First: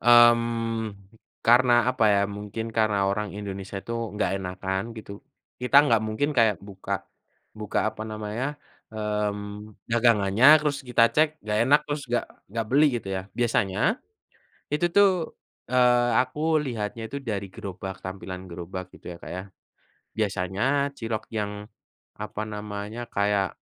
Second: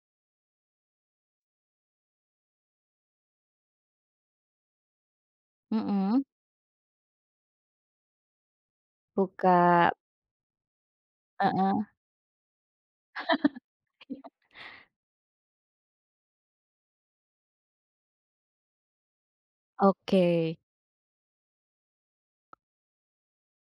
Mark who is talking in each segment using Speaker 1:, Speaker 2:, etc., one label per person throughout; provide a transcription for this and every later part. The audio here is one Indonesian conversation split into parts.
Speaker 1: Mmm, karena apa ya, mungkin karena orang Indonesia itu nggak enakan gitu. Kita nggak
Speaker 2: Mhm.
Speaker 1: mungkin kayak buka buka apa namanya, mmm,
Speaker 2: Buka
Speaker 1: dagangannya terus kita cek nggak enak,
Speaker 2: Heeh.
Speaker 1: terus nggak nggak beli gitu ya. Biasanya,
Speaker 2: Iya.
Speaker 1: itu tuh, eee, aku lihatnya itu dari gerobak, tampilan gerobak gitu ya, Kak, ya.
Speaker 2: Oke.
Speaker 1: Biasanya cilok yang, apa namanya, kayak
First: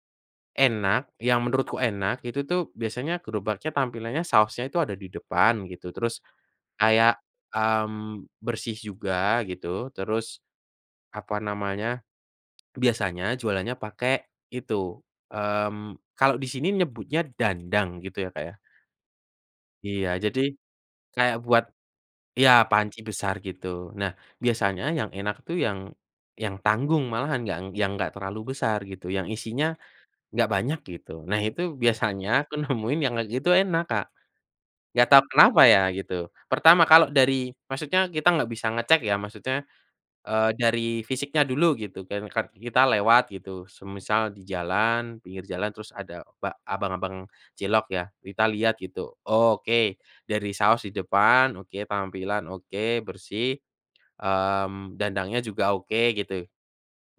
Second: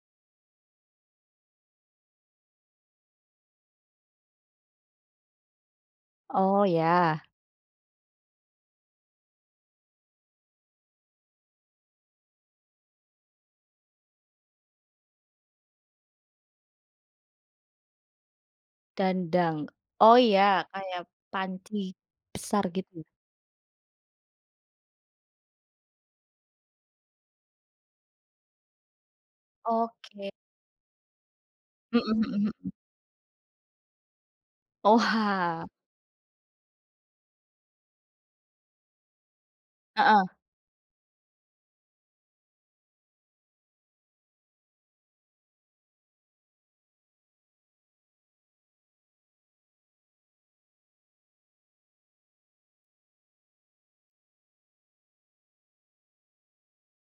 Speaker 1: enak, yang menurutku enak itu tuh biasanya gerobaknya tampilannya sausnya itu ada di depan gitu, terus
Speaker 2: Oh
Speaker 1: kayak,
Speaker 2: ya.
Speaker 1: mmm, bersih juga gitu, terus apa namanya, biasanya jualannya pakai itu, mmm, kalau di sini nyebutnya dandang gitu ya, Kak, ya.
Speaker 2: Dandang,
Speaker 1: Iya
Speaker 2: oh
Speaker 1: jadi,
Speaker 2: ya kayak
Speaker 1: kayak buat
Speaker 2: panci,
Speaker 1: iya
Speaker 2: besar gitu?
Speaker 1: panci besar gitu. Nah, biasanya yang enak tuh yang yang tanggung malahan, nggang yang enggak terlalu besar gitu, yang isinya,
Speaker 2: Oke.
Speaker 1: nggak banyak gitu. Nah itu,
Speaker 2: Mhm
Speaker 1: biasanya
Speaker 2: mhm
Speaker 1: aku
Speaker 2: mhm.
Speaker 1: nemuin yang kayak gitu enak, Kak. Nggak tau kenapa
Speaker 2: Oha.
Speaker 1: ya gitu, pertama kalau dari maksudnya kita nggak bisa ngecek ya maksudnya,
Speaker 2: Heeh.
Speaker 1: eee, dari fisiknya dulu gitu kan, kar kita lewat gitu semisal di jalan, pinggir jalan terus ada ba abang-abang cilok ya, kita lihat gitu, oke dari saus di depan, oke tampilan, oke bersih, mmm, dandangnya juga oke gitu,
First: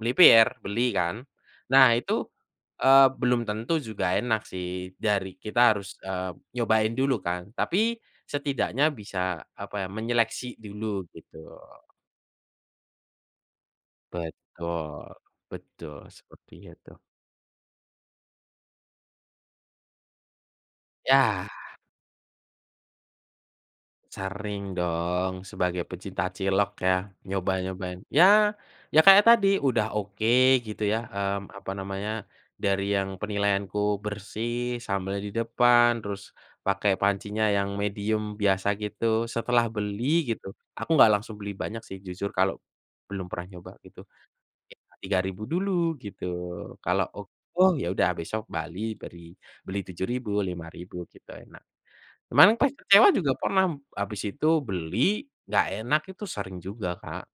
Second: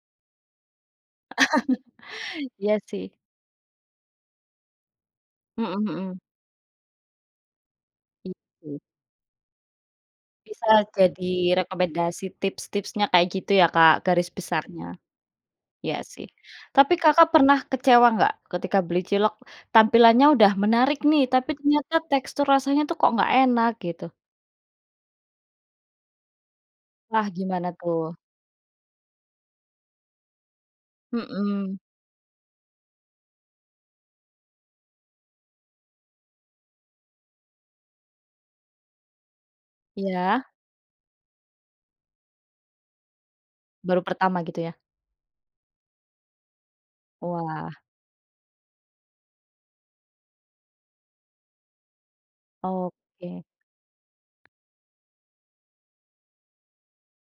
Speaker 1: melipir beli kan. Nah itu,
Speaker 2: Iya
Speaker 1: eee,
Speaker 2: sih.
Speaker 1: belum tentu juga enak sih, dari kita
Speaker 2: Mmm,
Speaker 1: harus,
Speaker 2: mhm.
Speaker 1: eee, nyobain dulu kan. Tapi
Speaker 2: Gitu.
Speaker 1: setidaknya bisa, apa ya, menyeleksi
Speaker 2: Bisa
Speaker 1: dulu
Speaker 2: jadi
Speaker 1: gitu.
Speaker 2: rekomendasi tips-tipsnya kayak gitu ya, Kak, garis besarnya.
Speaker 1: Betul
Speaker 2: Iya
Speaker 1: betul
Speaker 2: sih.
Speaker 1: sepertinya
Speaker 2: Tapi
Speaker 1: tuh.
Speaker 2: Kakak pernah kecewa nggak, ketika beli cilok tampilannya udah menarik nih
Speaker 1: Yah.
Speaker 2: tapi ternyata tekstur rasanya tuh kok nggak enak gitu?
Speaker 1: Sering dong, sebagai pecinta cilok ya,
Speaker 2: Wah gimana
Speaker 1: nyoba-nyobain,
Speaker 2: tuh?
Speaker 1: ya ya kayak tadi, udah oke gitu ya, mmm, apa
Speaker 2: Mhm.
Speaker 1: namanya, dari yang penilaianku bersih sambel di depan, terus pakai pancinya yang medium biasa gitu, setelah beli gitu
Speaker 2: Iya.
Speaker 1: aku nggak langsung beli banyak sih jujur kalau belum pernah nyoba gitu,
Speaker 2: Baru pertama gitu
Speaker 1: mungkin
Speaker 2: ya?
Speaker 1: entah Rp3.000 dulu gitu, kalau ok oh
Speaker 2: Wah.
Speaker 1: ya udah besok bali beri beli Rp7.000, Rp5.000 gitu enak. Kemarin kecewa juga
Speaker 2: Oke.
Speaker 1: pernah m habis itu beli, nggak enak itu sering juga, Kak.